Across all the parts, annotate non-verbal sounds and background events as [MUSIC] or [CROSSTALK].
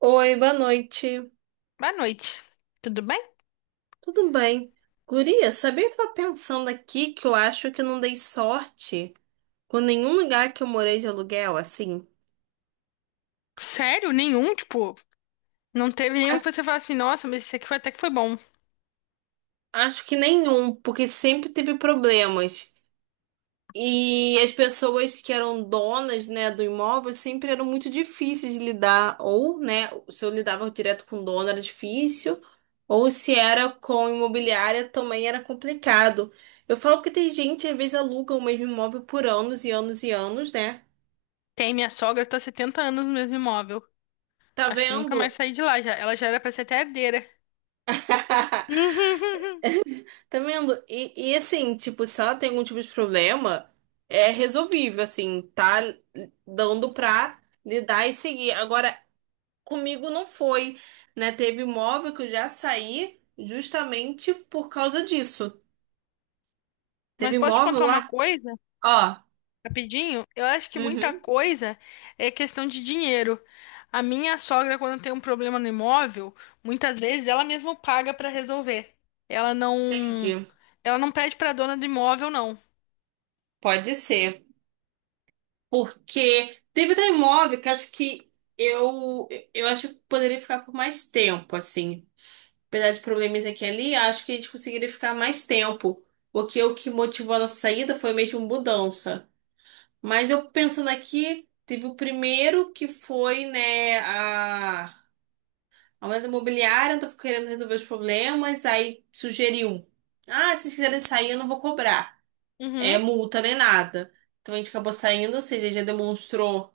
Oi, boa noite. Boa noite. Tudo bem? Tudo bem? Guria, sabia que eu tava pensando aqui que eu acho que eu não dei sorte com nenhum lugar que eu morei de aluguel, assim? Sério? Nenhum? Tipo, não teve nenhum Acho, que você fala assim, nossa, mas esse aqui foi até que foi bom. acho que nenhum, porque sempre teve problemas. E as pessoas que eram donas, né, do imóvel sempre eram muito difíceis de lidar, ou, né, se eu lidava direto com o dono era difícil, ou se era com imobiliária também era complicado. Eu falo que tem gente, às vezes, aluga o mesmo imóvel por anos e anos e anos, né? Tem, minha sogra tá há 70 anos no mesmo imóvel. Tá Acho que nunca mais vendo? saí de lá já. Ela já era pra ser até herdeira. [LAUGHS] [LAUGHS] Tá vendo? E assim, tipo, se ela tem algum tipo de problema, é resolvível, assim, tá dando pra lidar e seguir. Agora, comigo não foi, né? Teve imóvel que eu já saí justamente por causa disso. Mas Teve posso te imóvel contar uma lá? coisa, Ó, rapidinho? Eu acho que muita uhum, coisa é questão de dinheiro. A minha sogra, quando tem um problema no imóvel, muitas vezes ela mesma paga pra resolver. Ela não, entendi. ela não pede pra dona do imóvel, não. Pode ser. Porque teve até imóvel que acho que eu, eu acho que poderia ficar por mais tempo, assim. Apesar de problemas aqui e ali, acho que a gente conseguiria ficar mais tempo. Porque o que motivou a nossa saída foi mesmo mudança. Mas eu pensando aqui, teve o primeiro que foi, né, a aumento imobiliário, eu tô querendo resolver os problemas, aí sugeriu. Ah, se vocês quiserem sair, eu não vou cobrar. É Uhum. multa nem nada. Então a gente acabou saindo, ou seja, já demonstrou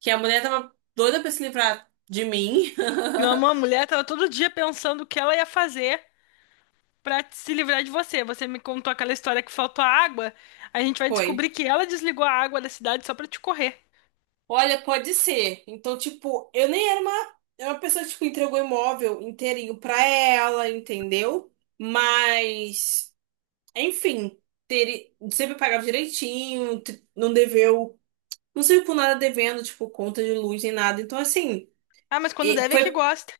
que a mulher tava doida pra se livrar de mim. Não, uma [LAUGHS] mulher tava todo dia pensando o que ela ia fazer pra se livrar de você. Você me contou aquela história que faltou a água. A gente vai Foi. descobrir que ela desligou a água da cidade só pra te correr. Olha, pode ser. Então, tipo, eu nem era uma pessoa que tipo, entregou imóvel inteirinho pra ela, entendeu? Mas, enfim, sempre pagava direitinho, não deveu. Não saiu com nada devendo, tipo, conta de luz nem nada. Então, assim, Ah, mas quando e deve é que foi. [LAUGHS] gosta.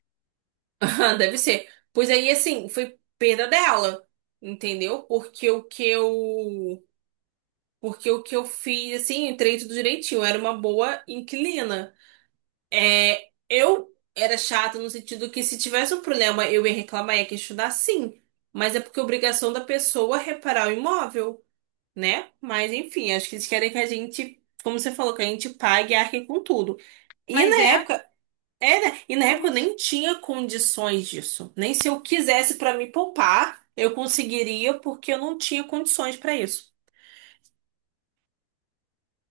Ah, deve ser. Pois aí, assim, foi perda dela. Entendeu? Porque o que eu fiz, assim, entrei tudo direitinho. Eu Era uma boa inquilina. É, eu era chata no sentido que se tivesse um problema, eu ia reclamar, ia questionar, sim. Mas é porque é obrigação da pessoa reparar o imóvel, né? Mas, enfim, acho que eles querem que a gente, como você falou, que a gente pague e arque com tudo. E Mas na é, época, É, né? E na é época eu isso. nem tinha condições disso. Nem se eu quisesse pra me poupar, eu conseguiria, porque eu não tinha condições pra isso.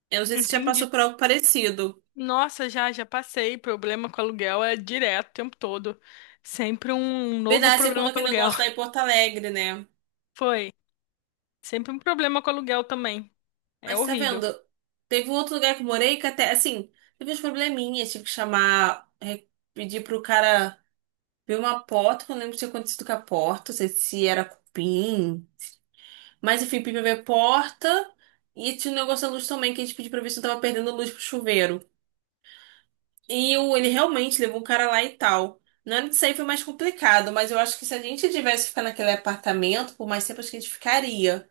Eu não sei se você já passou Entendi. por algo parecido. Nossa, já passei. Problema com aluguel é direto, o tempo todo. Sempre um novo Verdade, você problema contou com aquele aluguel. negócio lá em Porto Alegre, né? [LAUGHS] Foi. Sempre um problema com aluguel também. É Mas tá horrível. vendo? Teve um outro lugar que eu morei que até, assim, teve uns probleminhas. Tive que chamar, pedir pro cara ver uma porta, que eu não lembro se tinha acontecido com a porta, não sei se era cupim. Mas enfim, pedi pra ver a porta. E tinha um negócio da luz também, que a gente pediu pra ver se eu tava perdendo luz pro chuveiro. Ele realmente levou o cara lá e tal. Na hora de sair foi mais complicado, mas eu acho que se a gente tivesse ficado naquele apartamento, por mais tempo acho que a gente ficaria.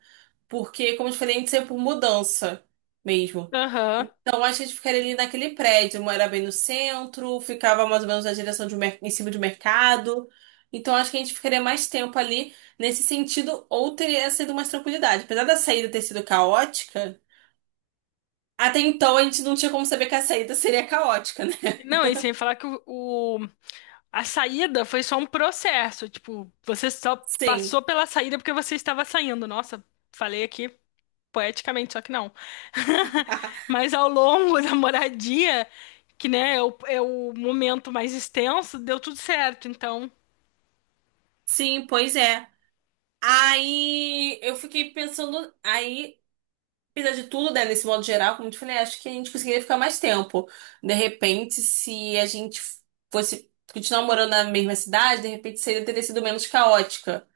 Porque, como eu te falei, a gente saiu por mudança mesmo. Aham. Então acho que a gente ficaria ali naquele prédio, morava bem no centro, ficava mais ou menos na direção em cima de um mercado. Então acho que a gente ficaria mais tempo ali nesse sentido, ou teria sido mais tranquilidade. Apesar da saída ter sido caótica, até então a gente não tinha como saber que a saída seria caótica, né? [LAUGHS] Não, e sem falar que o A saída foi só um processo, tipo, você só Sim, passou pela saída porque você estava saindo. Nossa, falei aqui poeticamente, só que não. [LAUGHS] Mas ao longo [LAUGHS] da moradia, que né, é o momento mais extenso, deu tudo certo. Então, sim, pois é. Aí eu fiquei pensando, aí, apesar de tudo, né, nesse modo geral, como eu te falei, acho que a gente conseguiria ficar mais tempo. De repente, se a gente fosse continuar morando na mesma cidade, de repente seria teria sido menos caótica,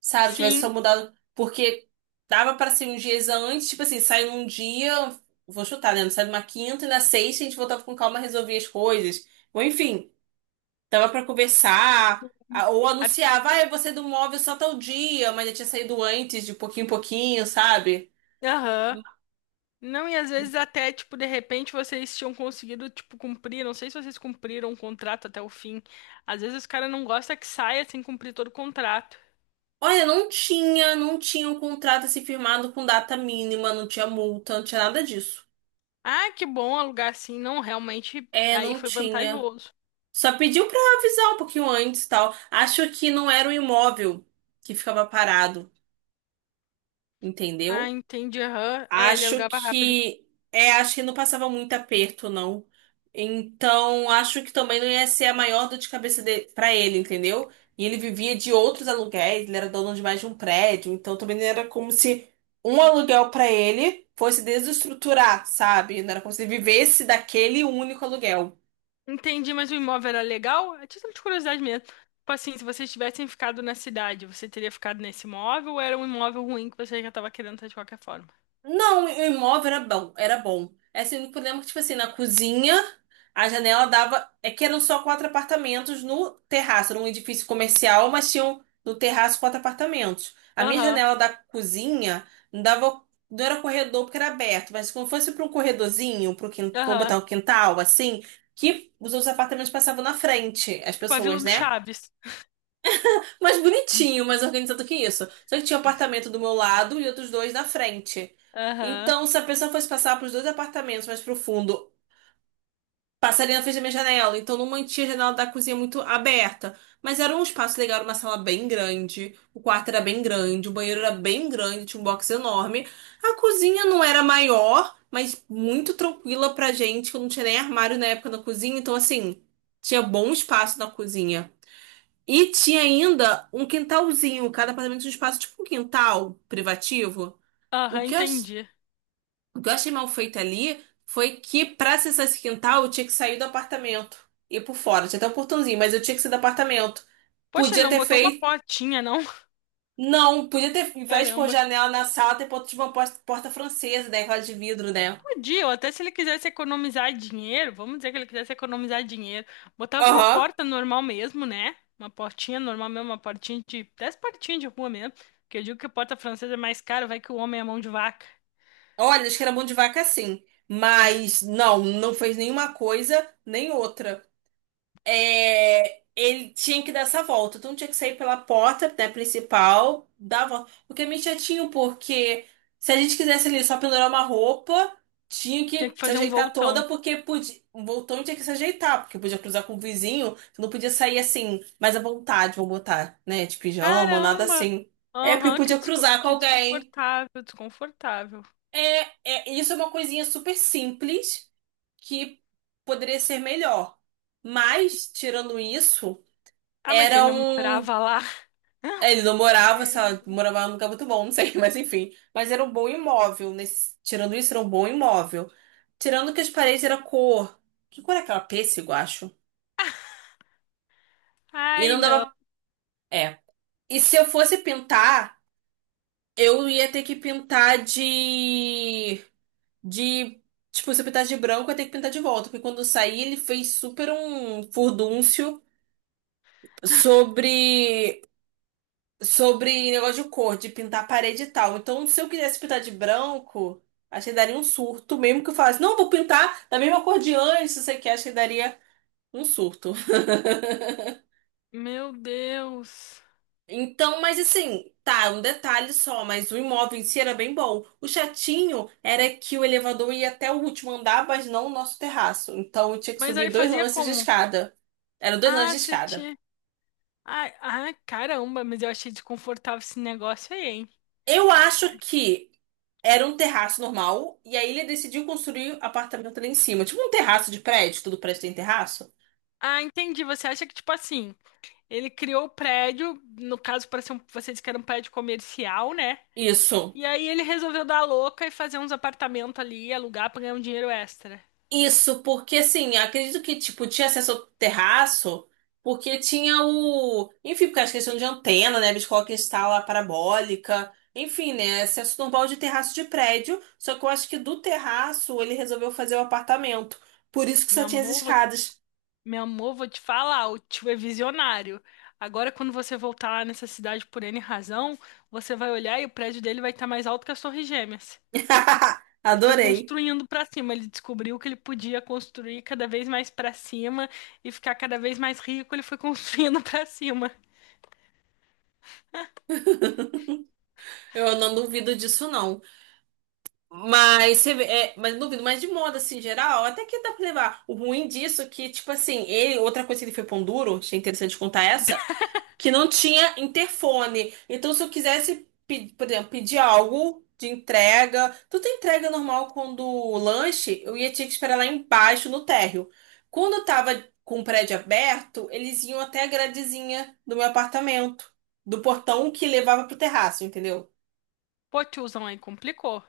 sabe? Tivesse sim, só mudado, porque dava pra ser uns dias antes, tipo assim, sai num dia, vou chutar, né? Sai numa quinta e na sexta a gente voltava com calma, resolvia as coisas. Ou enfim, tava pra conversar, ou a- anunciava, ah, eu vou sair do móvel só tal dia, mas já tinha saído antes, de pouquinho em pouquinho, sabe? aham. Não, e às vezes até, tipo, de repente vocês tinham conseguido, tipo, cumprir, não sei se vocês cumpriram o contrato até o fim. Às vezes os caras não gostam que saia sem cumprir todo o contrato. Olha, não tinha um contrato assim firmado com data mínima, não tinha multa, não tinha nada disso. Ah, que bom alugar assim. Não, realmente É, aí não foi tinha. vantajoso. Só pediu pra avisar um pouquinho antes e tal. Acho que não era o imóvel que ficava parado, Ah, entendeu? entendi. Aham. É, ele Acho alugava rápido. que acho que não passava muito aperto, não. Então, acho que também não ia ser a maior dor de cabeça para ele, entendeu? E ele vivia de outros aluguéis, ele era dono de mais de um prédio, então também não era como se um aluguel para ele fosse desestruturar, sabe? Não era como se ele vivesse daquele único aluguel. Entendi, mas o imóvel era legal? É título de curiosidade mesmo. Tipo assim, se vocês tivessem ficado na cidade, você teria ficado nesse imóvel ou era um imóvel ruim que você já tava querendo ter de qualquer forma? Não, o imóvel era bom, era bom. É assim, o problema é que, tipo assim, na cozinha, a janela dava. É que eram só quatro apartamentos no terraço, era um edifício comercial, mas tinham no terraço quatro apartamentos. A minha Aham, janela da cozinha não dava. Não era corredor porque era aberto, mas como fosse para um corredorzinho, para aham. botar um quintal, assim, que os outros apartamentos passavam na frente, as Tipo a Vila pessoas, do né? Chaves. Mais Hum. bonitinho, mais organizado que isso. Só que tinha um apartamento do meu lado e outros dois na frente. Aham, Então, se a pessoa fosse passar pros dois apartamentos mais pro fundo, passaria na frente da minha janela. Então, não mantinha a janela da cozinha muito aberta. Mas era um espaço legal, era uma sala bem grande. O quarto era bem grande, o banheiro era bem grande, tinha um box enorme. A cozinha não era maior, mas muito tranquila pra gente, que eu não tinha nem armário na época na cozinha. Então, assim, tinha bom espaço na cozinha. E tinha ainda um quintalzinho, cada apartamento tinha um espaço tipo um quintal privativo. O aham, que eu, ach- entendi. o que eu achei mal feito ali foi que pra acessar esse quintal eu tinha que sair do apartamento e ir por fora. Tinha até um portãozinho, mas eu tinha que sair do apartamento. Poxa, ele Podia não ter botou uma feito. portinha, não? [LAUGHS] Não, podia ter, ao invés de pôr Caramba. janela na sala, ter posto tipo, uma porta, porta francesa, né? Aquela de vidro, né? Podia, ou até se ele quisesse economizar dinheiro, vamos dizer que ele quisesse economizar dinheiro, botava uma Aham. porta normal mesmo, né? Uma portinha normal mesmo, uma portinha de 10 portinhas de rua mesmo. Que eu digo que a porta francesa é mais cara, vai que o homem é mão de vaca. Olha, acho que era mão de vaca sim. Mas não, não fez nenhuma coisa nem outra. É, ele tinha que dar essa volta. Então tinha que sair pela porta, né, principal, dar a volta. O que é meio chatinho, porque se a gente quisesse ali só pendurar uma roupa, tinha Tinha que que se fazer um ajeitar voltão. toda, porque podia. O voltão tinha que se ajeitar, porque podia cruzar com o vizinho, você não podia sair assim, mais à vontade, vou botar, né? De pijama, nada Caramba! assim. É, porque Aham, que, podia cruzar com que alguém. desconfortável, desconfortável. Isso é uma coisinha super simples que poderia ser melhor. Mas, tirando isso. Ah, mas ele Era não um. morava lá. Ele não [LAUGHS] morava, É. sei lá, morava num lugar muito bom, não sei, [LAUGHS] mas enfim. Mas era um bom imóvel. Tirando isso, era um bom imóvel. Tirando que as paredes era cor. Que cor é aquela? Pêssego, acho. E Ai, não não. dava. É. E se eu fosse pintar, eu ia ter que pintar de. De. Tipo, se eu pintasse de branco, eu ia ter que pintar de volta. Porque quando eu saí, ele fez super um furdúncio sobre sobre negócio de cor, de pintar a parede e tal. Então, se eu quisesse pintar de branco, acho que daria um surto, mesmo que eu falasse, não, vou pintar da mesma cor de antes, se você quer, acho que daria um surto. Meu Deus. Então, mas assim, tá, um detalhe só, mas o imóvel em si era bem bom. O chatinho era que o elevador ia até o último andar, mas não o nosso terraço. Então, eu tinha que Mas subir aí dois fazia lances de como? escada. Eram dois lances Ah, de você escada. tinha. Ah, caramba, mas eu achei desconfortável esse negócio aí, hein? Eu acho que era um terraço normal, e aí ele decidiu construir um apartamento ali em cima. Tipo um terraço de prédio, todo prédio tem terraço. Ah, entendi. Você acha que, tipo assim, ele criou o prédio, no caso, para ser um, você disse que era um prédio comercial, né? Isso. E aí ele resolveu dar a louca e fazer uns apartamentos ali, alugar pra ganhar um dinheiro extra. Isso, porque assim, acredito que, tipo, tinha acesso ao terraço, porque tinha o. Enfim, porque as questões de antena, né? Biscoca instala a parabólica. Enfim, né? Acesso normal de terraço de prédio. Só que eu acho que do terraço ele resolveu fazer o apartamento. Por isso que só Meu tinha as amor, vou, escadas. meu amor, vou te falar, o tio é visionário. Agora, quando você voltar lá nessa cidade por N razão, você vai olhar e o prédio dele vai estar mais alto que as Torres Gêmeas. [LAUGHS] Ele foi Adorei. construindo pra cima, ele descobriu que ele podia construir cada vez mais pra cima e ficar cada vez mais rico, ele foi construindo [LAUGHS] pra cima. Eu não duvido disso, não. Mas não duvido, mas de moda assim, em geral, até que dá pra levar. O ruim disso é que, tipo assim, outra coisa que ele foi pão duro, achei interessante contar essa, que não tinha interfone. Então, se eu quisesse, por exemplo, pedir algo de entrega, tudo é entrega normal quando o lanche, eu ia ter que esperar lá embaixo no térreo. Quando eu tava com o prédio aberto, eles iam até a gradezinha do meu apartamento, do portão que levava pro terraço, entendeu? Pô, tiozão aí complicou.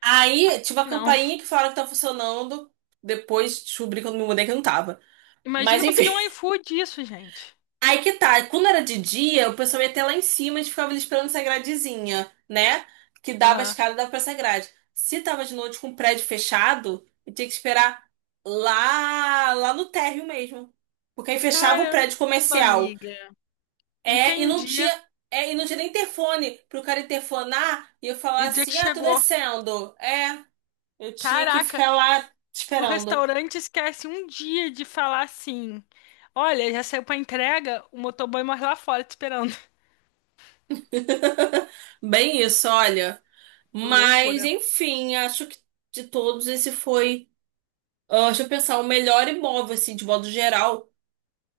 Aí, tive a Não. campainha que falaram que tá funcionando. Depois descobri quando me mudei que não tava. Mas Imagina pra enfim. pedir um iFood isso, gente. [LAUGHS] Aí que tá. Quando era de dia, o pessoal ia até lá em cima e ficava ali esperando essa gradezinha, né? Que dava a Aham. escada e dava pra essa grade. Se tava de noite com o prédio fechado, eu tinha que esperar lá no térreo mesmo. Porque aí fechava o Caramba, prédio comercial. amiga. É, e não Entendi. tinha. É, e não tinha nem interfone pro cara interfonar e eu falar E dizer que assim: ah, tô chegou. descendo. É. Eu tinha que Caraca, ficar lá se o esperando. restaurante esquece um dia de falar assim, olha, já saiu pra entrega, o motoboy morre lá fora te esperando. [LAUGHS] Bem isso, olha. [LAUGHS] Mas, Loucura. enfim, acho que de todos esse foi, ah, deixa eu pensar, o melhor imóvel, assim, de modo geral,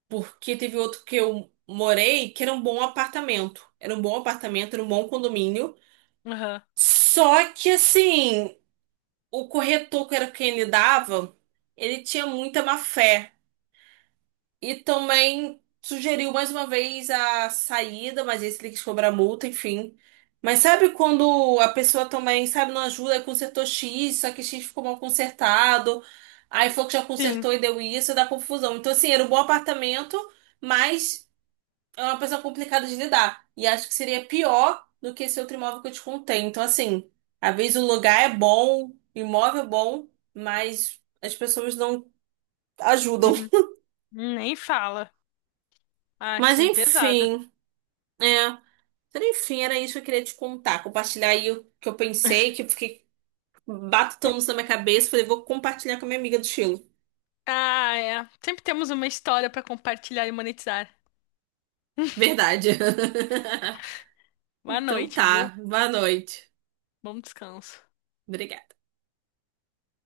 porque teve outro que eu morei que era um bom apartamento. Era um bom apartamento, era um bom condomínio. Aham. Só que, assim, o corretor que era quem ele dava, ele tinha muita má fé. E também sugeriu mais uma vez a saída, mas esse ele quis cobrar multa, enfim. Mas sabe quando a pessoa também, sabe, não ajuda, aí consertou X, só que X ficou mal consertado, aí falou que já Sim. consertou e deu isso, dá confusão. Então, assim, era um bom apartamento, mas é uma pessoa complicada de lidar. E acho que seria pior do que esse outro imóvel que eu te contei. Então, assim, às vezes o lugar é bom, o imóvel é bom, mas as pessoas não ajudam. Hum, [LAUGHS] Nem fala. Ah, Mas sim, é pesado. enfim. É. Então, enfim, era isso que eu queria te contar, compartilhar aí o que eu pensei, que eu fiquei batutando [LAUGHS] isso na minha cabeça, falei, vou compartilhar com a minha amiga do Chile. Ah, é. Sempre temos uma história pra compartilhar e monetizar. Verdade. [LAUGHS] Boa Então noite, tá, viu? boa noite. Bom descanso. Obrigada.